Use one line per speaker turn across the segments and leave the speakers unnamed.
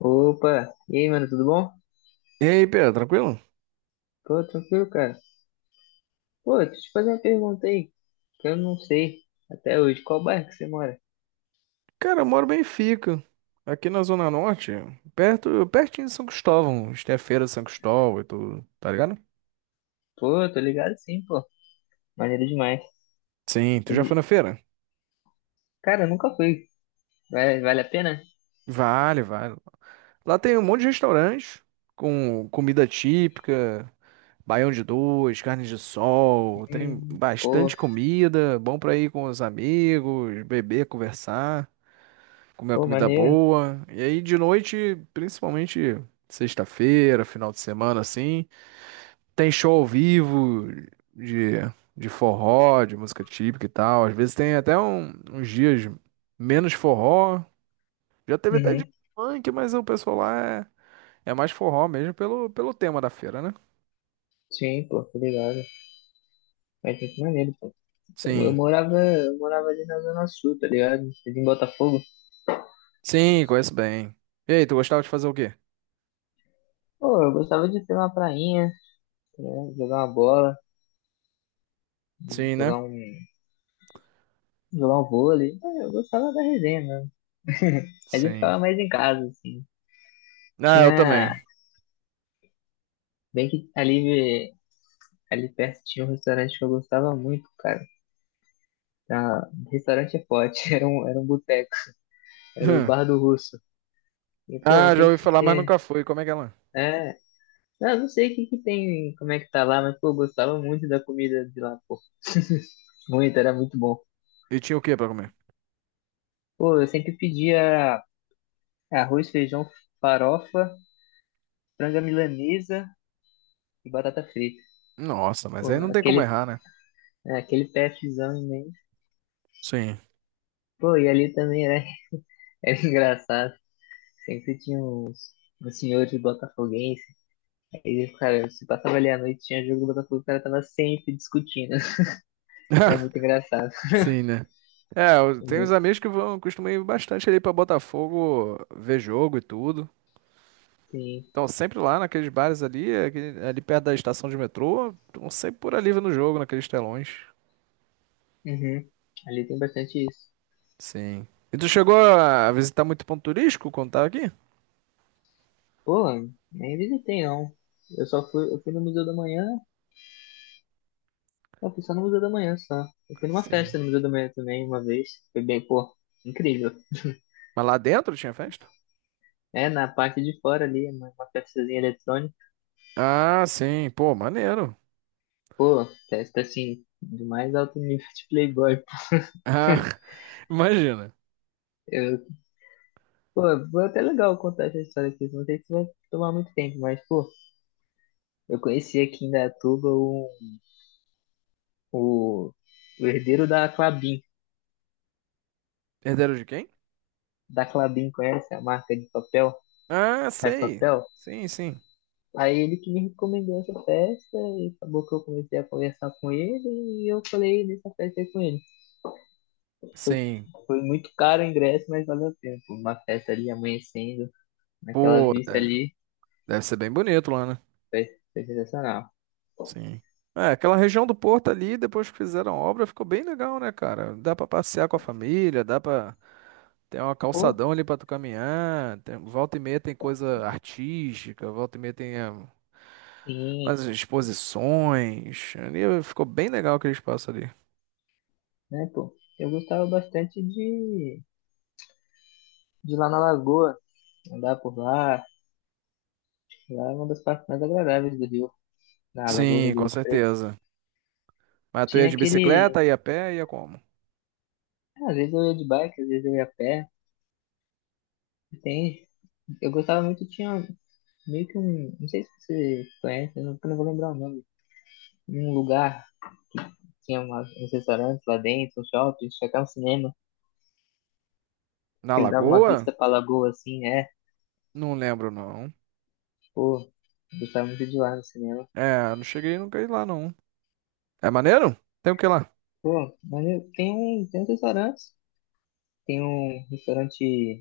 Opa, e aí, mano, tudo bom?
E aí, Pedro, tranquilo?
Tô tranquilo, cara. Pô, deixa eu te fazer uma pergunta aí, que eu não sei até hoje qual bairro que você mora.
Cara, eu moro bem Benfica, aqui na Zona Norte, perto, pertinho de São Cristóvão. A Tem a feira de São Cristóvão e tudo, tá ligado?
Pô, tô ligado, sim, pô. Maneiro demais.
Sim, tu já foi
Mas,
na feira?
Cara, eu nunca fui. Vale a pena?
Vale, vale. Lá tem um monte de restaurantes com comida típica, baião de dois, carne de sol, tem
Hum, pô,
bastante comida, bom pra ir com os amigos, beber, conversar, comer uma
pô,
comida
maneiro.
boa. E aí de noite, principalmente sexta-feira, final de semana assim, tem show ao vivo de, de forró, de música típica e tal. Às vezes tem até uns dias menos forró. Já teve até de
Uhum.
funk, mas o pessoal lá é mais forró mesmo pelo tema da feira, né?
Sim, pô, tô ligado. Mas muito maneiro, pô. Eu
Sim.
morava ali na Zona Sul, tá ligado? Ali em Botafogo.
Sim, conheço bem. E aí, tu gostava de fazer o quê?
Pô, eu gostava de ter uma prainha, né? Jogar uma bola,
Sim, né?
jogar um, jogar um vôlei. Ah, eu gostava da resenha, né? Mas eu
Sim.
ficava mais em casa, assim.
Ah, eu
Tinha.
também.
Bem que ali perto tinha um restaurante que eu gostava muito, cara. Ah, restaurante é forte, era um boteco, era o Bar do Russo. E, pô, não
Ah, já
sei o que
ouvi
que
falar, mas
tem.
nunca fui. Como é que é lá?
É. Não sei o que que tem, como é que tá lá, mas, pô, eu gostava muito da comida de lá, pô. Muito, era muito bom.
E tinha o quê pra comer?
Pô, eu sempre pedia arroz, feijão, farofa, franga milanesa e batata frita.
Nossa, mas
Pô,
aí não tem como
aquele,
errar, né?
aquele PFzão imenso.
Sim.
Pô, e ali também era, era engraçado. Sempre tinha uns senhores botafoguenses. Aí, cara, se passava ali à noite, tinha jogo do Botafogo, o cara tava sempre discutindo. Era muito engraçado.
Sim, né? É, tem
Uhum.
uns amigos que vão, costumam ir bastante ali pra Botafogo ver jogo e tudo.
Sim.
Estão sempre lá naqueles bares ali, ali perto da estação de metrô, estão sempre por ali vendo o jogo, naqueles telões.
Uhum. Ali tem bastante isso.
Sim. E tu chegou a visitar muito ponto turístico quando tava aqui?
Pô, nem visitei, não. Eu fui no Museu da Manhã, eu fui só no Museu da Manhã só. Eu fui numa festa
Sim.
no Museu da Manhã também, uma vez. Foi bem, pô, incrível.
Mas lá dentro tinha festa?
É, na parte de fora ali, uma festazinha eletrônica.
Ah, sim. Pô, maneiro.
Pô, festa assim, do mais alto nível de Playboy.
Ah, imagina.
Eu Pô, foi até legal contar essa história aqui. Não sei se vai tomar muito tempo, mas, pô, eu conheci aqui em Datuba o, o herdeiro da Clabin.
Herdeiro de quem?
Da Clabin, conhece a marca de papel?
Ah,
Faz
sei.
papel?
Sim, sim.
Aí ele que me recomendou essa festa e acabou que eu comecei a conversar com ele e eu falei nessa festa aí com ele.
Sim.
Foi muito caro o ingresso, mas valeu o tempo. Uma festa ali amanhecendo, naquela
Pô,
vista
de-
ali,
deve ser bem bonito lá, né?
foi, foi sensacional.
Sim. É, aquela região do Porto ali, depois que fizeram a obra, ficou bem legal, né, cara? Dá pra passear com a família, dá pra ter uma
Pô,
calçadão ali pra tu caminhar, tem- volta e meia tem coisa artística, volta e meia tem é, umas
sim,
exposições. Ali ficou bem legal aquele espaço ali.
né, pô? Eu gostava bastante de lá na Lagoa, andar por lá. Lá é uma das partes mais agradáveis do Rio, na Lagoa
Sim, com
Rodrigo de Freitas.
certeza. Mas tu ia
Tinha
de
aquele.
bicicleta, ia a pé, ia como?
Às vezes eu ia de bike, às vezes eu ia a pé. E Tem. Eu gostava muito, tinha meio que um. Não sei se você conhece, eu não vou lembrar o nome. Um lugar, tinha um restaurante lá dentro, um shopping, tinha até um cinema,
Na
que ele dava uma
Lagoa?
vista pra Lagoa assim, é.
Não lembro, não.
Pô, eu gostava muito de lá no cinema.
É, não cheguei, não ir lá, não. É maneiro? Tem o que lá?
Pô, mas tem uns restaurantes. Tem um restaurante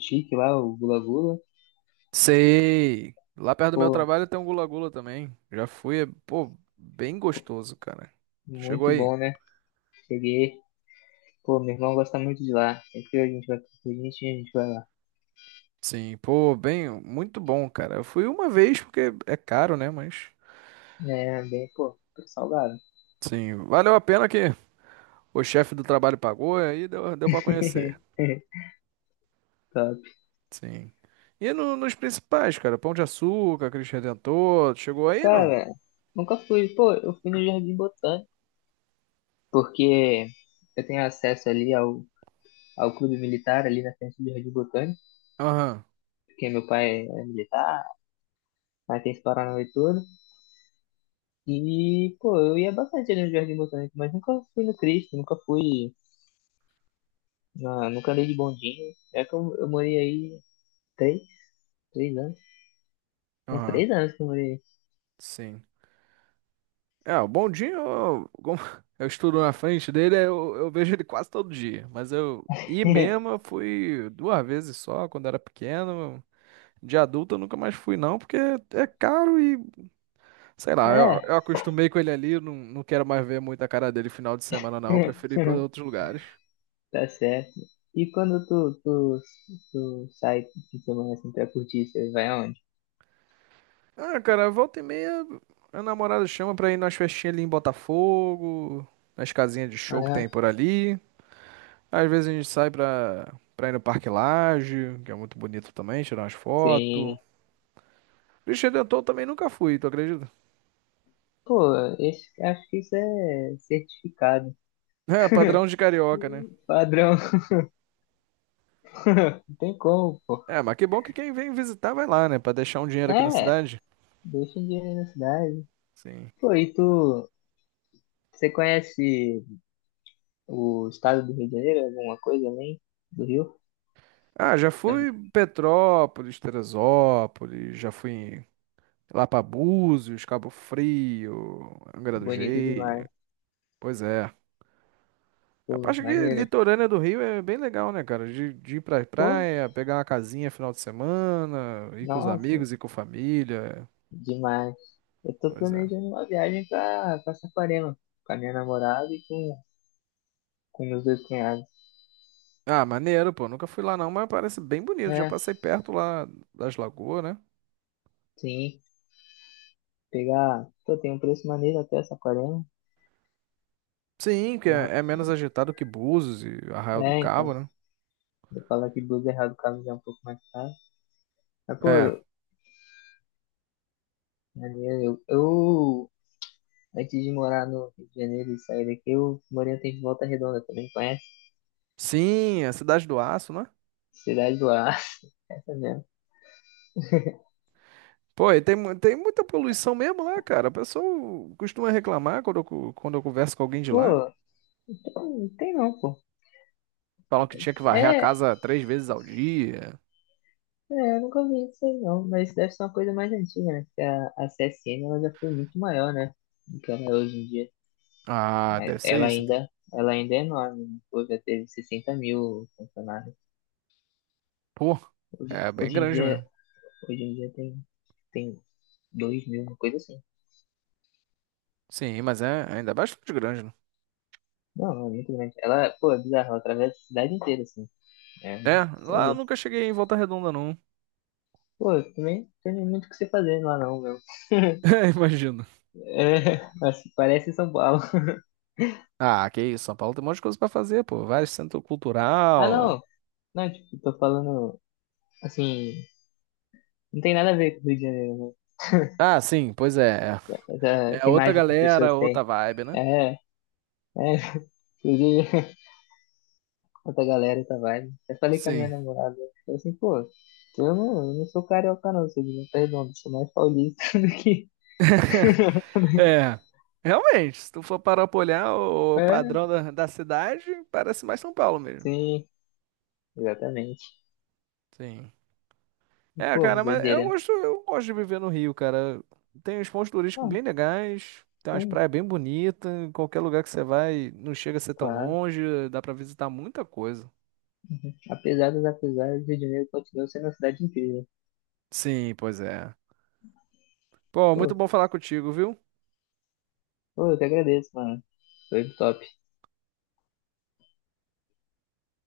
chique lá, o Gula Gula.
Sei. Lá perto do meu
Pô,
trabalho tem um gula-gula também. Já fui, é, pô, bem gostoso, cara. Chegou
muito
aí.
bom, né? Cheguei. Pô, meu irmão gosta muito de lá. Sempre que a gente vai com a gente vai lá.
Sim, pô, bem, muito bom, cara. Eu fui uma vez porque é caro, né? Mas,
É, bem, pô, tô salgado.
sim, valeu a pena que o chefe do trabalho pagou e aí deu, para conhecer.
Top.
Sim. E nos principais, cara, Pão de Açúcar, Cristo Redentor, chegou aí, não?
Cara, nunca fui. Pô, eu fui no Jardim Botânico, porque eu tenho acesso ali ao clube militar, ali na frente do Jardim Botânico,
Aham,
porque meu pai é militar, aí tem esse Paranauê todo. E, pô, eu ia bastante ali no Jardim Botânico, mas nunca fui no Cristo, nunca fui. Nunca andei de bondinho. É que eu morei aí três, 3 anos? São
aham,
3 anos que eu morei aí.
sim. É, o bondinho, eu- como eu estudo na frente dele, eu vejo ele quase todo dia. Mas eu ir mesmo, eu fui 2 vezes só, quando era pequeno. De adulto eu nunca mais fui, não, porque é caro e, sei lá, eu,
É,
acostumei com ele ali, eu não quero mais ver muito a cara dele final de semana, não. Eu prefiro ir pra outros lugares.
tá certo. E quando tu sai de semana assim pra curtir, você vai aonde?
Ah, cara, volta e meia, a namorada chama pra ir nas festinhas ali em Botafogo, nas casinhas de show que
Aham.
tem por ali. Às vezes a gente sai pra ir no Parque Lage, que é muito bonito também, tirar umas
Sim.
fotos. Cristo Redentor eu também nunca fui, tu acredita?
Pô, esse, acho que isso é certificado.
É, padrão de carioca, né?
Padrão. Não tem como, pô.
É, mas que bom que quem vem visitar vai lá, né? Pra deixar um dinheiro aqui na
É,
cidade.
deixa em dinheiro na cidade.
Sim.
Pô, e você conhece o estado do Rio de Janeiro? Alguma coisa além do Rio?
Ah, já
Tá
fui em Petrópolis, Teresópolis, já fui em- lá pra Búzios, Cabo Frio, Angra do
bonito
Reis.
demais.
Pois é. A
Pô,
parte que
maneiro.
litorânea do Rio é bem legal, né, cara? De ir pra
Pô,
praia, pegar uma casinha final de semana, ir com os
nossa,
amigos, ir com a família.
demais. Eu tô
Pois é.
planejando uma viagem pra Saquarema, com a minha namorada e com meus dois cunhados.
Ah, maneiro, pô. Nunca fui lá não, mas parece bem bonito. Já
É,
passei perto lá das lagoas, né?
sim. Pegar. Pô, tem um preço maneiro até Saquarema.
Sim, que
No-
é menos agitado que Búzios e Arraial do
É, então.
Cabo, né?
Eu falo que blusa errado, o caso já é um pouco mais caro. Mas,
É.
pô, maneiro. Eu, antes de morar no Rio de Janeiro e sair daqui, eu morei um tempo em Volta Redonda, também conhece?
Sim, é a Cidade do Aço, né?
Cidade do Aço. Essa mesmo.
Pô, e tem muita poluição mesmo lá, cara. O pessoal costuma reclamar quando quando eu converso com alguém de lá.
Pô, não tem não, pô.
Falam que tinha que varrer a
É,
casa 3 vezes ao dia.
É, eu nunca vi isso aí não, mas deve ser uma coisa mais antiga, né? Porque a CSN ela já foi muito maior, né? Do que ela é hoje em dia.
Ah,
Mas
deve ser
Ela
isso, então.
ainda, ela ainda é enorme, né? Pô, já teve 60 mil funcionários.
Pô,
Hoje,
é bem
hoje em
grande
dia,
mesmo.
hoje em dia tem 2 mil, uma coisa assim.
Sim, mas ainda é bastante grande, né?
Não, não, é muito grande. Ela, pô, é bizarro, ela atravessa a cidade inteira, assim. É,
É, lá eu
sabe?
nunca cheguei em Volta Redonda, não.
Pô, também não tem muito o que você fazer lá não, meu.
É, imagino.
É, mas parece São Paulo.
Ah, que isso, São Paulo tem um monte de coisa pra fazer, pô. Vários centro
Ah,
cultural.
não! Não, tipo, tô falando assim. Não tem nada a ver com o Rio de Janeiro, né?
Ah, sim, pois é.
Essa,
É
essa
outra
imagem que as pessoas
galera, outra
têm.
vibe, né?
É, é. Inclusive, outra galera, tá vai. Eu falei com a minha
Sim.
namorada. Eu falei assim, pô, eu não sou carioca, não, sou de Volta Redonda, sou mais paulista do que.
É. Realmente, se tu for parar pra olhar o
É,
padrão da cidade, parece mais São Paulo mesmo.
sim, exatamente.
Sim. É,
Pô,
cara, mas eu
doideira.
gosto, eu gosto de viver no Rio, cara. Tem uns pontos turísticos
Ah,
bem legais, tem umas
sim,
praias bem bonitas, em qualquer lugar que você vai, não chega a ser tão
claro.
longe, dá pra visitar muita coisa.
Apesar dos apesares, o Rio de Janeiro continua sendo uma cidade incrível.
Sim, pois é. Pô, muito
Pô,
bom falar contigo, viu?
pô, eu que agradeço, mano. Foi top.